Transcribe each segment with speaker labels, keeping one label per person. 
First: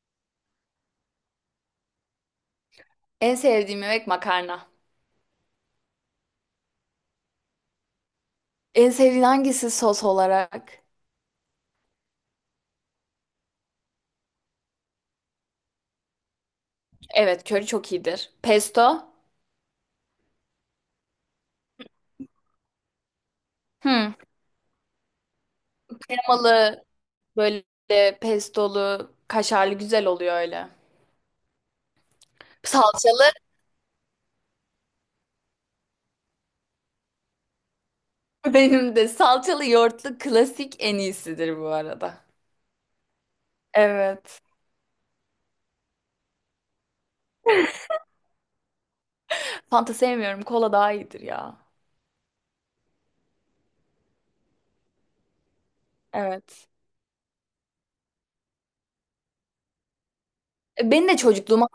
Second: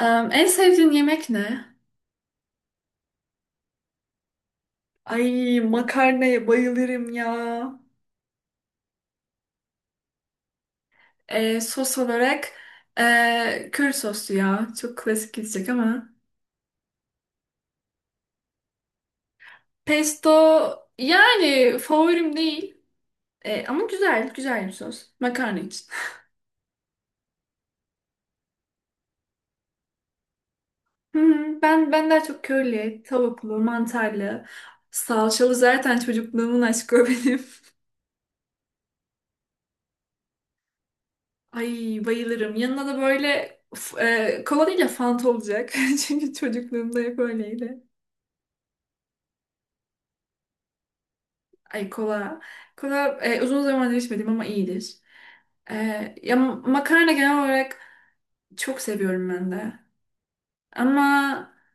Speaker 1: En sevdiğin yemek ne?
Speaker 2: En sevdiğim yemek makarna.
Speaker 1: Ay makarnaya bayılırım ya.
Speaker 2: En sevdiğin hangisi sos olarak?
Speaker 1: Sos olarak köri soslu ya. Çok klasik gidecek ama.
Speaker 2: Evet, köri çok iyidir. Pesto?
Speaker 1: Pesto yani favorim değil. Ama
Speaker 2: Hmm.
Speaker 1: güzel, güzel bir sos. Makarna için.
Speaker 2: Kremalı, böyle pestolu, kaşarlı güzel oluyor öyle.
Speaker 1: Hmm, ben daha çok körili,
Speaker 2: Salçalı.
Speaker 1: tavuklu, mantarlı, salçalı zaten çocukluğumun aşkı o benim.
Speaker 2: Benim de salçalı yoğurtlu klasik en iyisidir bu
Speaker 1: Ay
Speaker 2: arada.
Speaker 1: bayılırım. Yanına da böyle
Speaker 2: Evet.
Speaker 1: kola değil de Fanta olacak. Çünkü çocukluğumda hep öyleydi.
Speaker 2: Fanta sevmiyorum. Kola daha iyidir ya.
Speaker 1: Ay kola. Kola, uzun zamandır içmedim ama iyidir. E, Ya
Speaker 2: Evet.
Speaker 1: makarna genel olarak çok seviyorum ben de.
Speaker 2: Beni de
Speaker 1: Ama
Speaker 2: çocukluğuma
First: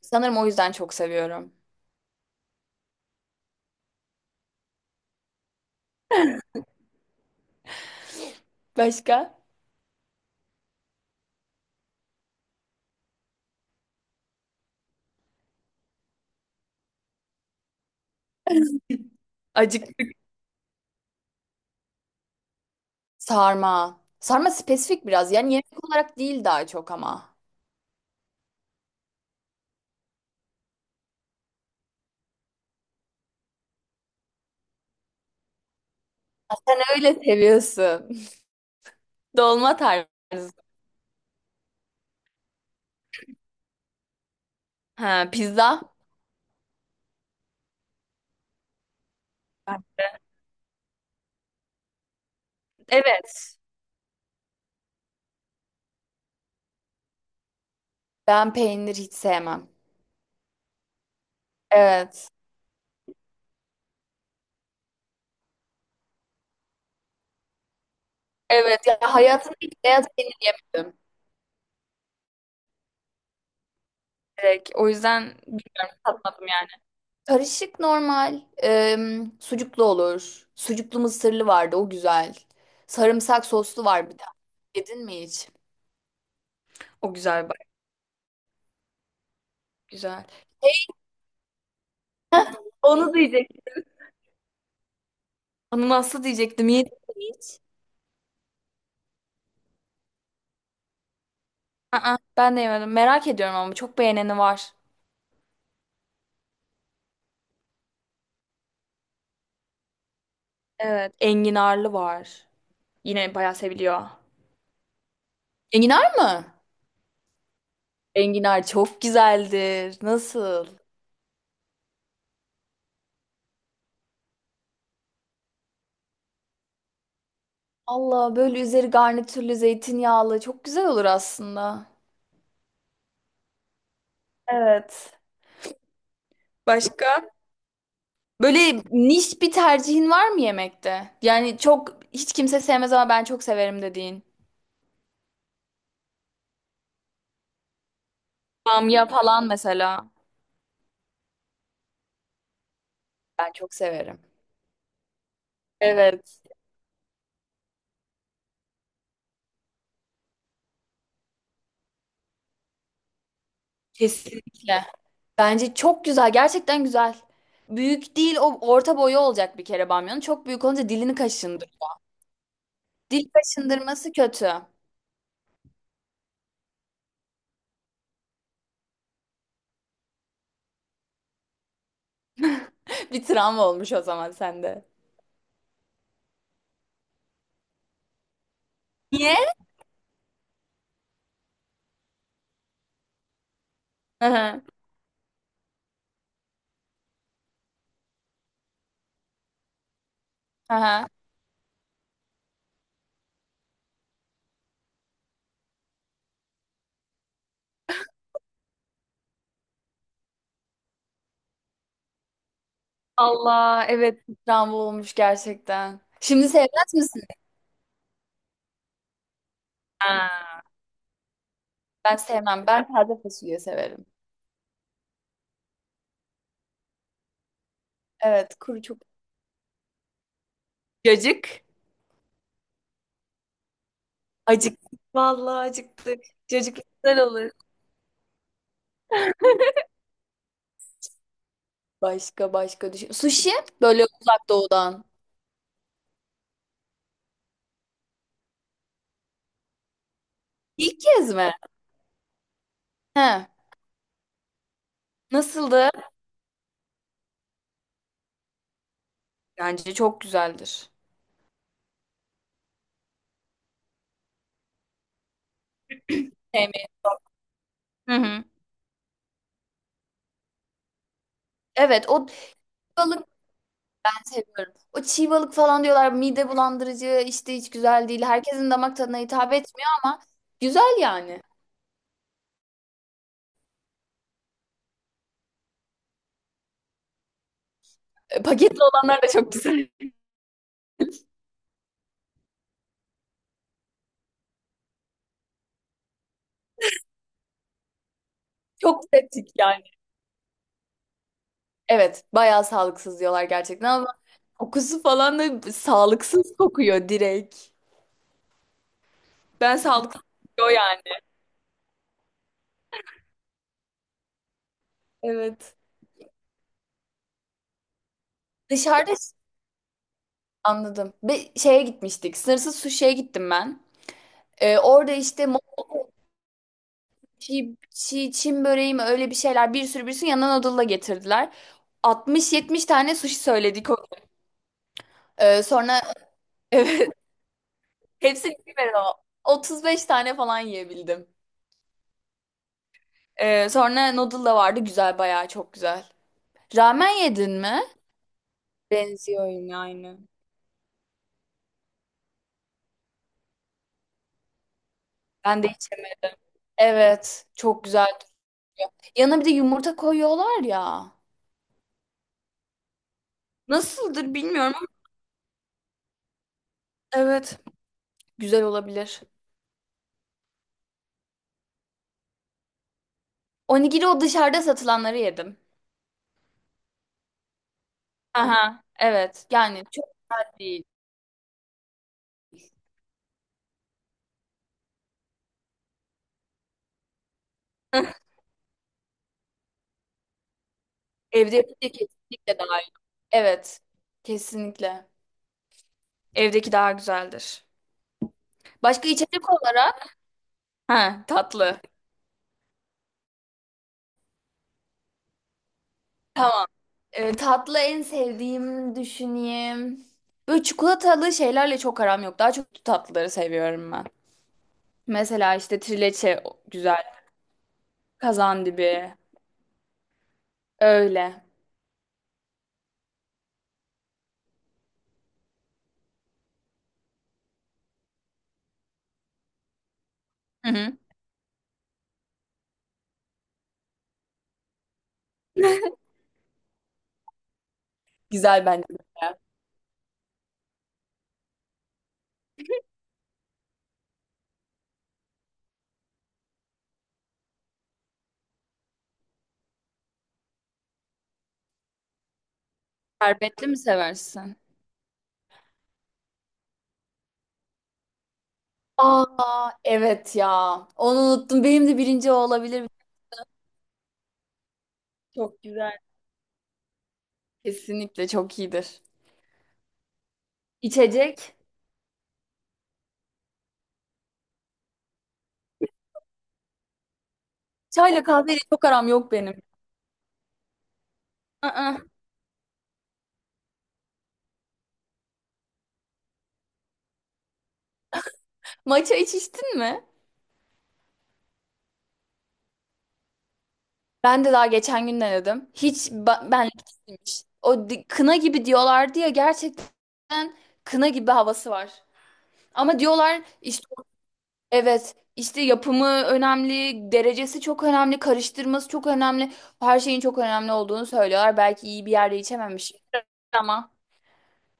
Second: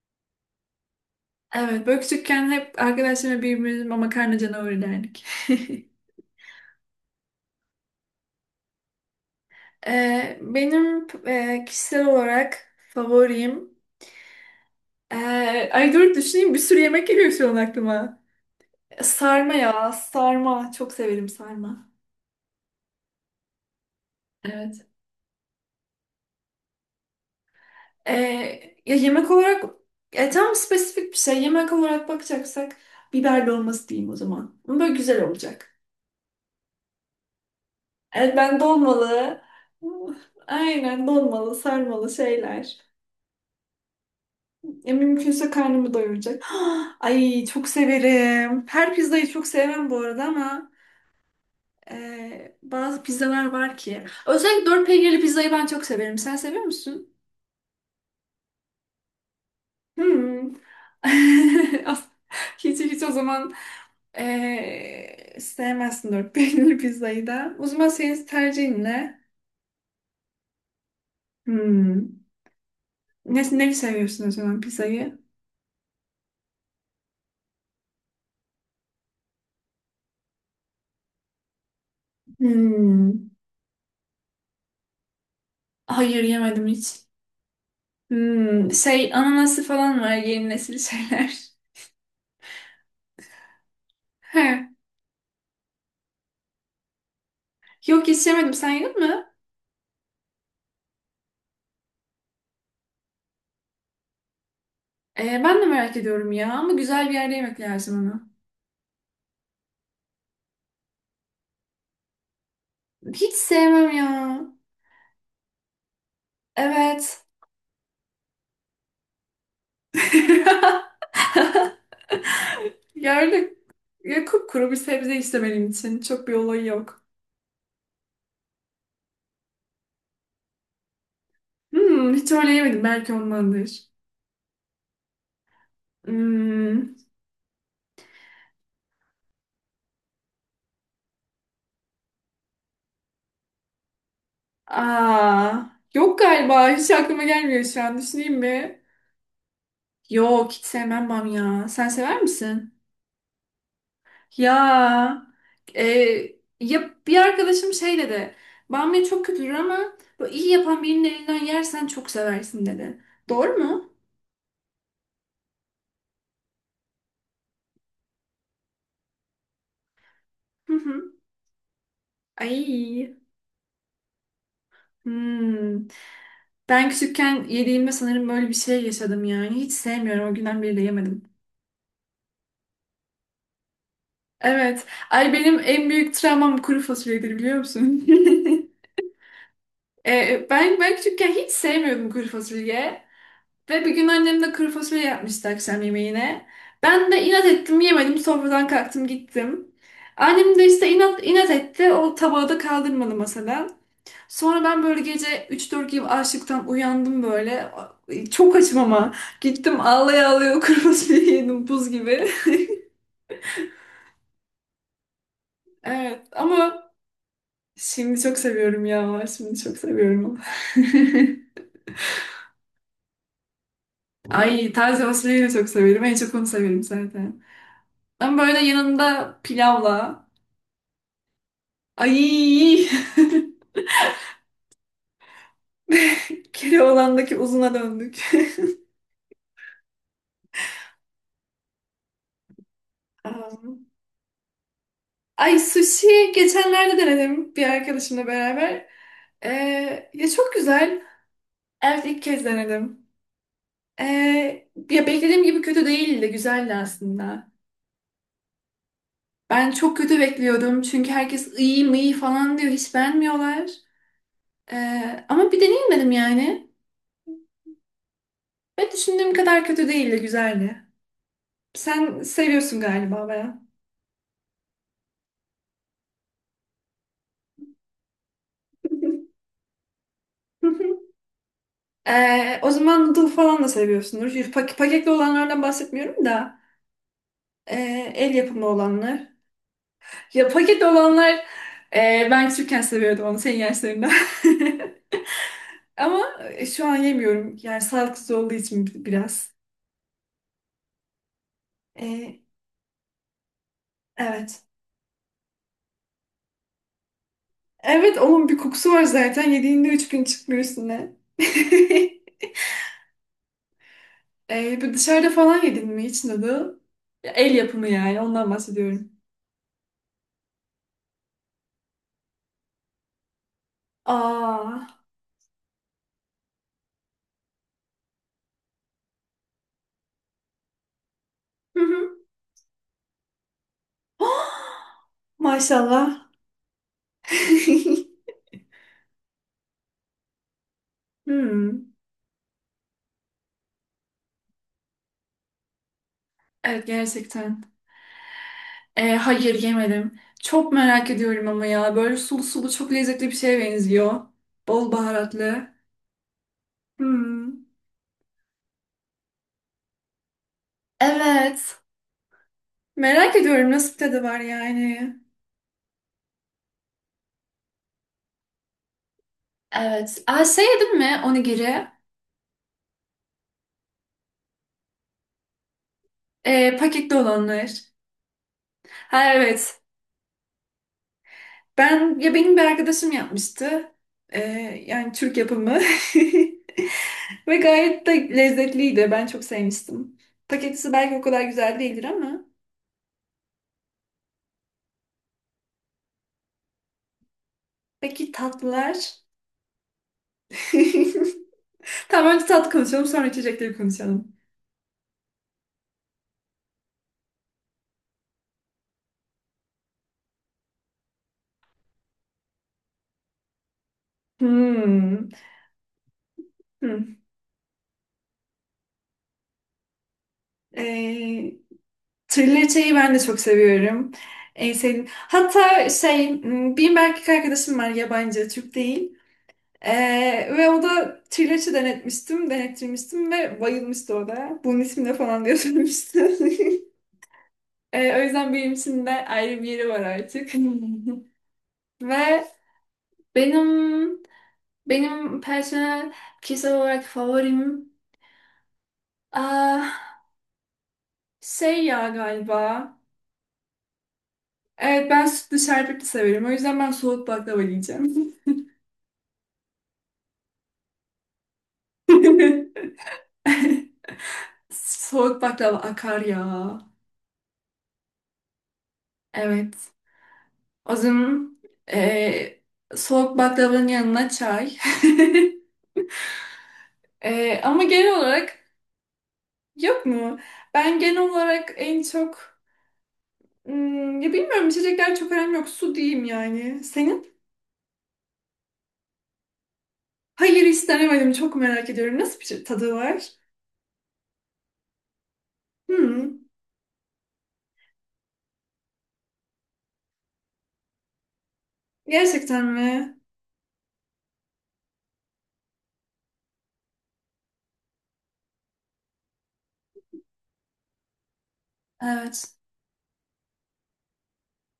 Speaker 2: sanırım o yüzden çok seviyorum.
Speaker 1: evet, böyle küçükken hep arkadaşlarımla birbirimize makarna canavarı derdik.
Speaker 2: Başka?
Speaker 1: Benim kişisel olarak favorim. e, Ay dur düşüneyim, bir sürü yemek geliyor şu an aklıma. Sarma ya,
Speaker 2: Acıktık.
Speaker 1: sarma. Çok severim sarma.
Speaker 2: Sarma. Sarma
Speaker 1: Evet.
Speaker 2: spesifik biraz. Yani yemek olarak değil daha çok ama.
Speaker 1: Ee, Ya yemek olarak tam spesifik bir şey. Yemek olarak bakacaksak biber dolması diyeyim o zaman. Ama böyle güzel olacak.
Speaker 2: Sen öyle seviyorsun.
Speaker 1: Evet, ben dolmalı.
Speaker 2: Dolma
Speaker 1: uh,
Speaker 2: tarzı.
Speaker 1: Aynen, dolmalı, sarmalı şeyler.
Speaker 2: Ha,
Speaker 1: Mümkünse
Speaker 2: pizza.
Speaker 1: karnımı doyuracak. Ay çok severim. Her pizzayı çok
Speaker 2: Ben
Speaker 1: sevmem bu
Speaker 2: de.
Speaker 1: arada, ama bazı pizzalar
Speaker 2: Evet.
Speaker 1: var ki. Özellikle dört peynirli pizzayı ben çok severim. Sen seviyor musun?
Speaker 2: Ben peynir hiç sevmem.
Speaker 1: Hmm. As-
Speaker 2: Evet.
Speaker 1: Hiç hiç, o zaman sevmezsin dört peynirli pizzayı da. O zaman senin tercihin
Speaker 2: Evet. Ya
Speaker 1: ne?
Speaker 2: hayatımda hiç beyaz peynir yemedim.
Speaker 1: Hmm. Ne, neyi seviyorsun o zaman
Speaker 2: Direkt. O
Speaker 1: pizzayı?
Speaker 2: yüzden bilmiyorum, tatmadım yani. Karışık normal. Sucuklu olur. Sucuklu mısırlı vardı, o güzel.
Speaker 1: Hmm.
Speaker 2: Sarımsak soslu var bir de. Yedin mi hiç?
Speaker 1: Hayır, yemedim hiç.
Speaker 2: O güzel bak.
Speaker 1: Hmm. Şey, ananası falan var,
Speaker 2: Güzel.
Speaker 1: yeni nesil şeyler.
Speaker 2: Onu diyecektim.
Speaker 1: He.
Speaker 2: Onu nasıl diyecektim? Yedim.
Speaker 1: Yok, hiç yemedim. Sen yedin mi?
Speaker 2: Aa, ben de yemedim. Merak ediyorum ama çok beğeneni var.
Speaker 1: Ben de merak ediyorum ya, ama güzel bir yerde yemek lazım onu.
Speaker 2: Evet. Enginarlı var.
Speaker 1: Hiç
Speaker 2: Yine bayağı
Speaker 1: sevmem
Speaker 2: seviliyor.
Speaker 1: ya.
Speaker 2: Enginar mı?
Speaker 1: Evet.
Speaker 2: Enginar çok güzeldir. Nasıl?
Speaker 1: Gördük. Ya kupkuru bir sebze işte benim için. Çok bir olayı yok.
Speaker 2: Allah, böyle üzeri garnitürlü zeytinyağlı çok güzel olur aslında.
Speaker 1: Hmm, hiç öyle yemedim. Belki ondandır.
Speaker 2: Evet.
Speaker 1: Hmm,
Speaker 2: Başka? Böyle niş bir tercihin var mı yemekte? Yani çok hiç kimse sevmez ama ben çok severim dediğin.
Speaker 1: aa, yok galiba. Hiç aklıma gelmiyor şu an. Düşüneyim mi?
Speaker 2: Bamya falan mesela.
Speaker 1: Yok, hiç sevmem bamya. Sen sever misin?
Speaker 2: Ben çok severim.
Speaker 1: Ya, e,
Speaker 2: Evet.
Speaker 1: ya bir arkadaşım şey dedi. Bamya çok kötüdür ama böyle iyi yapan birinin elinden yersen çok seversin dedi. Doğru mu?
Speaker 2: Kesinlikle. Bence çok güzel. Gerçekten güzel. Büyük değil, o orta boyu olacak bir kere bamyanın. Çok büyük
Speaker 1: Hı
Speaker 2: olunca
Speaker 1: hı.
Speaker 2: dilini kaşındır.
Speaker 1: Ay.
Speaker 2: Dil kaşındırması kötü.
Speaker 1: Hmm. Ben küçükken yediğimde sanırım böyle bir şey yaşadım yani. Hiç sevmiyorum. O günden beri de yemedim.
Speaker 2: Bir travma olmuş o zaman sende.
Speaker 1: Evet. Ay benim en büyük travmam kuru fasulyedir, biliyor musun?
Speaker 2: Niye?
Speaker 1: Ben küçükken hiç sevmiyordum kuru fasulye. Ve bir gün
Speaker 2: Hı
Speaker 1: annem de
Speaker 2: hı.
Speaker 1: kuru fasulye yapmıştı akşam yemeğine. Ben de inat ettim, yemedim. Sofradan kalktım gittim. Annem de
Speaker 2: Hı
Speaker 1: işte
Speaker 2: hı.
Speaker 1: inat etti. O tabağı da kaldırmadı masadan. Sonra ben böyle gece 3-4 gibi açlıktan uyandım böyle. Çok açım ama. Gittim ağlaya ağlaya o kırmızı biberi yedim buz gibi.
Speaker 2: Allah, evet. Bir travma olmuş gerçekten.
Speaker 1: Evet
Speaker 2: Şimdi
Speaker 1: ama
Speaker 2: sevmez misin?
Speaker 1: şimdi çok seviyorum ya. Şimdi çok seviyorum onu.
Speaker 2: Ha. Ben sevmem. Ben taze fasulye severim.
Speaker 1: Ay, taze fasulyeyi de çok severim. En çok onu severim zaten. Ama
Speaker 2: Evet,
Speaker 1: böyle
Speaker 2: kuru çok.
Speaker 1: yanında pilavla.
Speaker 2: Cacık.
Speaker 1: Ay
Speaker 2: Acık. Vallahi acıktık. Cacık güzel
Speaker 1: Keloğlan'daki
Speaker 2: olur.
Speaker 1: uzuna döndük.
Speaker 2: Başka başka düşün. Sushi,
Speaker 1: Um,
Speaker 2: böyle uzak doğudan.
Speaker 1: Ay sushi geçenlerde denedim bir arkadaşımla beraber. Ya çok
Speaker 2: İlk
Speaker 1: güzel.
Speaker 2: kez mi?
Speaker 1: Evet, ilk kez denedim.
Speaker 2: He.
Speaker 1: Ee, Ya beklediğim gibi kötü
Speaker 2: Nasıldı?
Speaker 1: değildi. Güzeldi aslında. Ben
Speaker 2: Bence
Speaker 1: çok kötü
Speaker 2: çok
Speaker 1: bekliyordum.
Speaker 2: güzeldir.
Speaker 1: Çünkü herkes iyi mi iyi falan diyor. Hiç beğenmiyorlar. Ama bir deneyim yani.
Speaker 2: Sevmeyi. Hı hı.
Speaker 1: Ve düşündüğüm kadar kötü değildi. Güzeldi.
Speaker 2: Evet,
Speaker 1: Sen
Speaker 2: o çiğ
Speaker 1: seviyorsun
Speaker 2: balık
Speaker 1: galiba baya.
Speaker 2: ben seviyorum. O çiğ balık falan diyorlar mide bulandırıcı işte, hiç güzel değil. Herkesin damak tadına hitap etmiyor ama güzel yani.
Speaker 1: O zaman noodle falan da seviyorsundur. Paketli olanlardan bahsetmiyorum da. El yapımı
Speaker 2: Paketli olanlar da
Speaker 1: olanlar.
Speaker 2: çok güzel.
Speaker 1: Ya paket olanlar, ben küçükken seviyordum onu senin yaşlarında. Ama şu an yemiyorum. Yani sağlıksız olduğu için
Speaker 2: Çok pratik
Speaker 1: biraz.
Speaker 2: yani. Evet,
Speaker 1: E,
Speaker 2: bayağı sağlıksız diyorlar gerçekten ama
Speaker 1: evet.
Speaker 2: kokusu falan da sağlıksız kokuyor direkt.
Speaker 1: Evet, onun bir kokusu var zaten.
Speaker 2: Ben
Speaker 1: Yediğinde üç
Speaker 2: sağlıksız.
Speaker 1: gün çıkmıyor
Speaker 2: O yani.
Speaker 1: üstüne. Bu dışarıda falan
Speaker 2: Evet.
Speaker 1: yedin mi hiç dadı? Ya, el yapımı yani, ondan bahsediyorum.
Speaker 2: Dışarıda, anladım. Bir şeye gitmiştik. Sınırsız suşiye gittim ben.
Speaker 1: Aa.
Speaker 2: Orada işte Çin böreği mi, öyle bir şeyler, bir sürü bir sürü yanına noodle'la getirdiler.
Speaker 1: Hı hı.
Speaker 2: 60-70 tane sushi söyledik. O- Sonra
Speaker 1: Maşallah.
Speaker 2: evet hepsini yemedim ama 35 tane falan yiyebildim.
Speaker 1: Hmm.
Speaker 2: Sonra noodle da vardı, güzel, bayağı çok güzel.
Speaker 1: Evet,
Speaker 2: Ramen yedin
Speaker 1: gerçekten.
Speaker 2: mi? Benziyor
Speaker 1: Hayır,
Speaker 2: yine aynı.
Speaker 1: yemedim. Çok merak ediyorum ama ya. Böyle sulu sulu çok lezzetli bir şeye benziyor. Bol
Speaker 2: Ben de
Speaker 1: baharatlı.
Speaker 2: içerim. Evet,
Speaker 1: Hmm.
Speaker 2: çok güzel. Yanına bir de yumurta koyuyorlar ya.
Speaker 1: Evet. Merak ediyorum nasıl bir tadı
Speaker 2: Nasıldır
Speaker 1: var
Speaker 2: bilmiyorum ama
Speaker 1: yani.
Speaker 2: evet, güzel olabilir.
Speaker 1: Evet. Aa, şey yedin mi, onigiri?
Speaker 2: Onigiri, o dışarıda satılanları yedim.
Speaker 1: Paketli olanlar.
Speaker 2: Aha,
Speaker 1: Ha,
Speaker 2: evet.
Speaker 1: evet.
Speaker 2: Yani çok güzel değil.
Speaker 1: Benim bir arkadaşım yapmıştı. E, Yani Türk yapımı. Ve gayet de lezzetliydi. Ben çok sevmiştim. Paketisi belki o kadar
Speaker 2: Evde
Speaker 1: güzel
Speaker 2: yapınca
Speaker 1: değildir ama.
Speaker 2: kesinlikle daha iyi. Evet. Kesinlikle. Evdeki daha güzeldir.
Speaker 1: Peki
Speaker 2: Başka
Speaker 1: tatlılar?
Speaker 2: içecek olarak? Ha, tatlı.
Speaker 1: Tamam, önce tatlı konuşalım, sonra içecekleri konuşalım.
Speaker 2: Tamam. Tatlı en sevdiğim, düşüneyim. Böyle çikolatalı şeylerle çok aram yok. Daha çok tatlıları seviyorum ben.
Speaker 1: Hmm.
Speaker 2: Mesela işte trileçe o- güzel.
Speaker 1: Hmm.
Speaker 2: Kazandibi. Öyle.
Speaker 1: Ee, Thriller şeyi ben de çok seviyorum. En sevdiğim. Hatta şey, hmm, benim bir erkek arkadaşım var yabancı, Türk değil.
Speaker 2: Hı
Speaker 1: Ve o
Speaker 2: hı.
Speaker 1: da Triller'i denettirmiştim ve bayılmıştı o da. Bunun ismi ne falan diye sormuştu. O yüzden
Speaker 2: Güzel
Speaker 1: benim
Speaker 2: bence.
Speaker 1: için de ayrı bir yeri var artık. Ve benim benim personel kişisel olarak favorim. Aa, şey ya galiba.
Speaker 2: Şerbetli mi seversin?
Speaker 1: Evet, ben sütlü şerbetli severim. O yüzden ben soğuk baklava diyeceğim.
Speaker 2: Aa, evet ya. Onu unuttum. Benim de birinci o olabilir.
Speaker 1: Soğuk
Speaker 2: Çok
Speaker 1: baklava
Speaker 2: güzel.
Speaker 1: akar ya.
Speaker 2: Kesinlikle çok iyidir.
Speaker 1: Evet. O
Speaker 2: İçecek.
Speaker 1: zaman eee, soğuk baklavanın yanına çay. Ama genel
Speaker 2: Çayla
Speaker 1: olarak
Speaker 2: kahveyle çok aram yok benim.
Speaker 1: yok mu? Ben genel olarak
Speaker 2: Aa,
Speaker 1: en çok hmm, ya bilmiyorum, içecekler çok önemli yok. Su diyeyim yani. Senin?
Speaker 2: matcha hiç içtin mi?
Speaker 1: Hayır, hiç denemedim. Çok merak ediyorum. Nasıl bir şey, tadı var?
Speaker 2: Ben de daha geçen gün denedim. Hiç
Speaker 1: Hmm,
Speaker 2: benlik değilmiş. Kına gibi diyorlardı ya, gerçekten kına gibi havası var.
Speaker 1: gerçekten
Speaker 2: Ama
Speaker 1: mi?
Speaker 2: diyorlar işte. Evet, işte yapımı önemli, derecesi çok önemli, karıştırması çok önemli. Her şeyin çok önemli olduğunu söylüyorlar. Belki iyi bir yerde
Speaker 1: Evet.
Speaker 2: içememiş ama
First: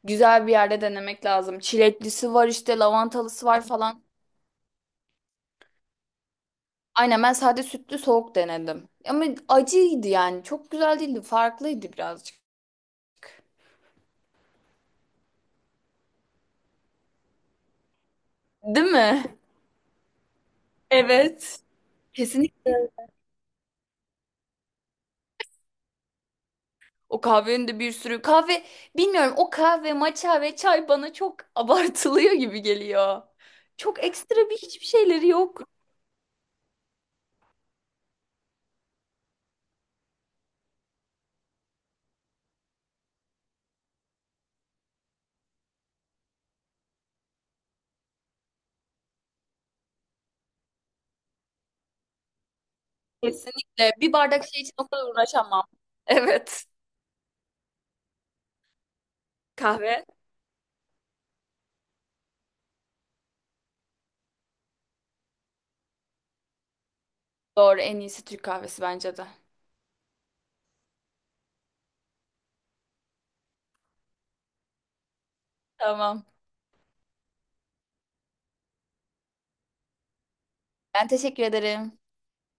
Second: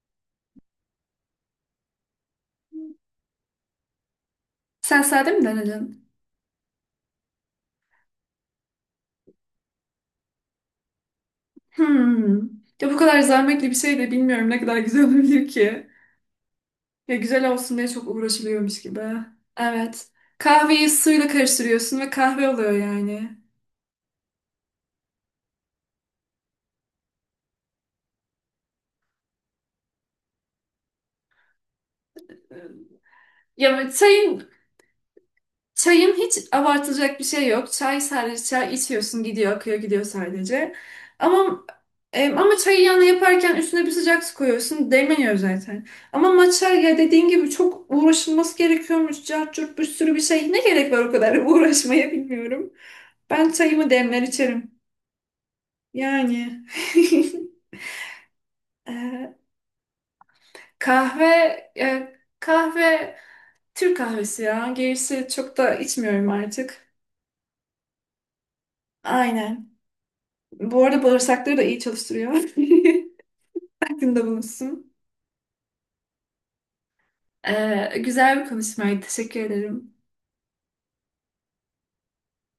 Speaker 2: güzel bir yerde denemek lazım. Çileklisi var işte, lavantalısı var falan.
Speaker 1: Sen sade mi denedin?
Speaker 2: Aynen, ben sade sütlü soğuk denedim. Ama acıydı yani. Çok güzel değildi, farklıydı birazcık.
Speaker 1: Hmm. Ya bu kadar zahmetli bir şey de bilmiyorum ne kadar güzel olabilir ki. Ya güzel olsun diye çok uğraşılıyormuş
Speaker 2: Değil
Speaker 1: gibi.
Speaker 2: mi?
Speaker 1: Evet. Kahveyi suyla
Speaker 2: Evet.
Speaker 1: karıştırıyorsun ve kahve oluyor
Speaker 2: Kesinlikle.
Speaker 1: yani.
Speaker 2: O kahvenin de bir sürü kahve, bilmiyorum, o kahve matcha ve çay bana çok abartılıyor gibi geliyor.
Speaker 1: Ya
Speaker 2: Çok
Speaker 1: çayın
Speaker 2: ekstra bir hiçbir şeyleri yok.
Speaker 1: Çayım hiç abartılacak bir şey yok. Çay, sadece çay içiyorsun, gidiyor, akıyor gidiyor sadece. Ama ama çayı yanına yaparken üstüne bir sıcak su koyuyorsun, değmeniyor zaten. Ama matcha ya, dediğin gibi çok uğraşılması gerekiyormuş. Cart curt bir sürü bir şey. Ne gerek var o kadar uğraşmaya, bilmiyorum. Ben çayımı
Speaker 2: Kesinlikle bir
Speaker 1: demler
Speaker 2: bardak şey için
Speaker 1: içerim.
Speaker 2: o kadar uğraşamam.
Speaker 1: Yani.
Speaker 2: Evet,
Speaker 1: Ee,
Speaker 2: kahve,
Speaker 1: kahve kahve, Türk kahvesi ya. Gerisi çok da içmiyorum artık.
Speaker 2: doğru, en iyisi Türk kahvesi bence de.
Speaker 1: Aynen. Bu arada bağırsakları da iyi çalıştırıyor. Aklında bulunsun.
Speaker 2: Tamam,
Speaker 1: Güzel bir konuşmaydı. Teşekkür ederim.
Speaker 2: ben teşekkür ederim.